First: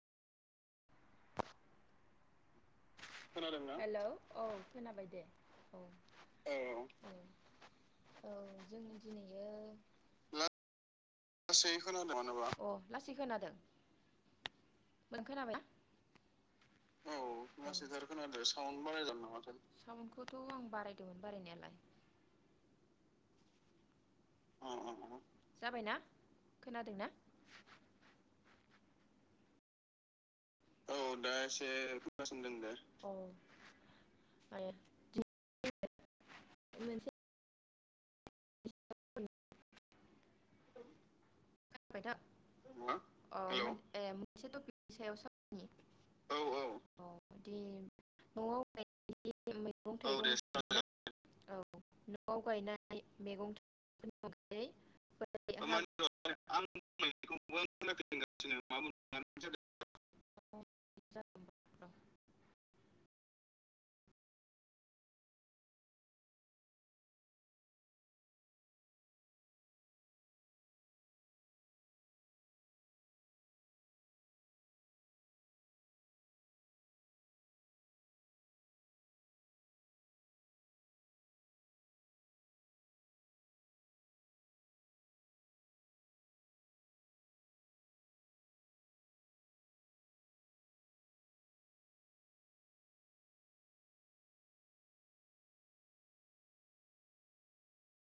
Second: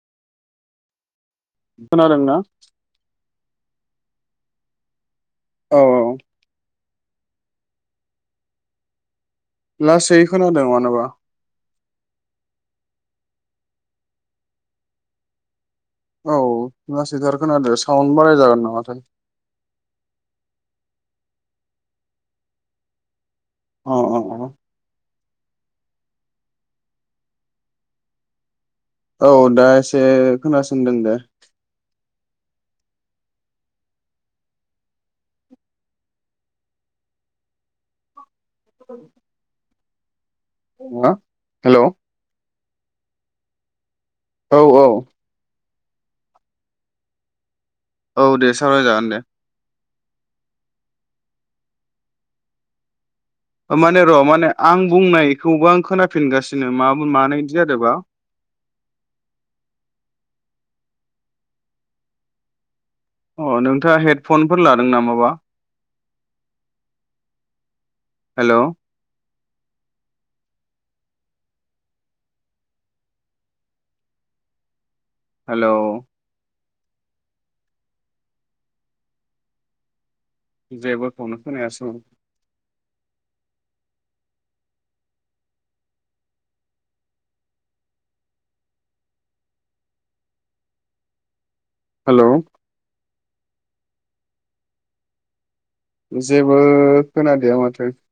खोनादोंना? खोनादोंना? हेलौ औ खोनाबाय दे। औ औ-औ। औ औ जों दिनै। लासै खोनादों मानोबा लासै खोनादों मानोबा अ लासै खोनादों? ओं खोनाबायना? औ औ लासैथार खोनादों लासैथार साउन्ड बाराय खोनादों जागोन साउन्द नामाथाय बाराय जागोन नामाथाय? साउन्द खौथ'आं। बारायदोंमोन बारायनायालाय? अ-अ। जाबायना खोनादों ना? औ दा एसे। खोनासंदों दे। खोनासंदोंदे अ [inaudible] [unintelligible] हा। हेलौ। मा हेलौ औ। औ ए औ मोनसे टपिकनि सायाव सावरायनि। औ-औ। औ दे सावरायजागोन दे। ओ दे सावरायजागोनदे न'आव गायनानै। माने र' माने आं बुंनायखौबो अनगायै आं खोनाफिन। आं [unintelligible] मानो बिदि बुंनायखौबो जादोंबा? खोनाफैदोंगासिनो मा बुंदों [unintelligible] अ नोंथाङा हेडफनफोर लादों नामाबा हेल? हेलौ जेबोखौनो खोनायासं? हेलौ जेबो खोनादिया माथो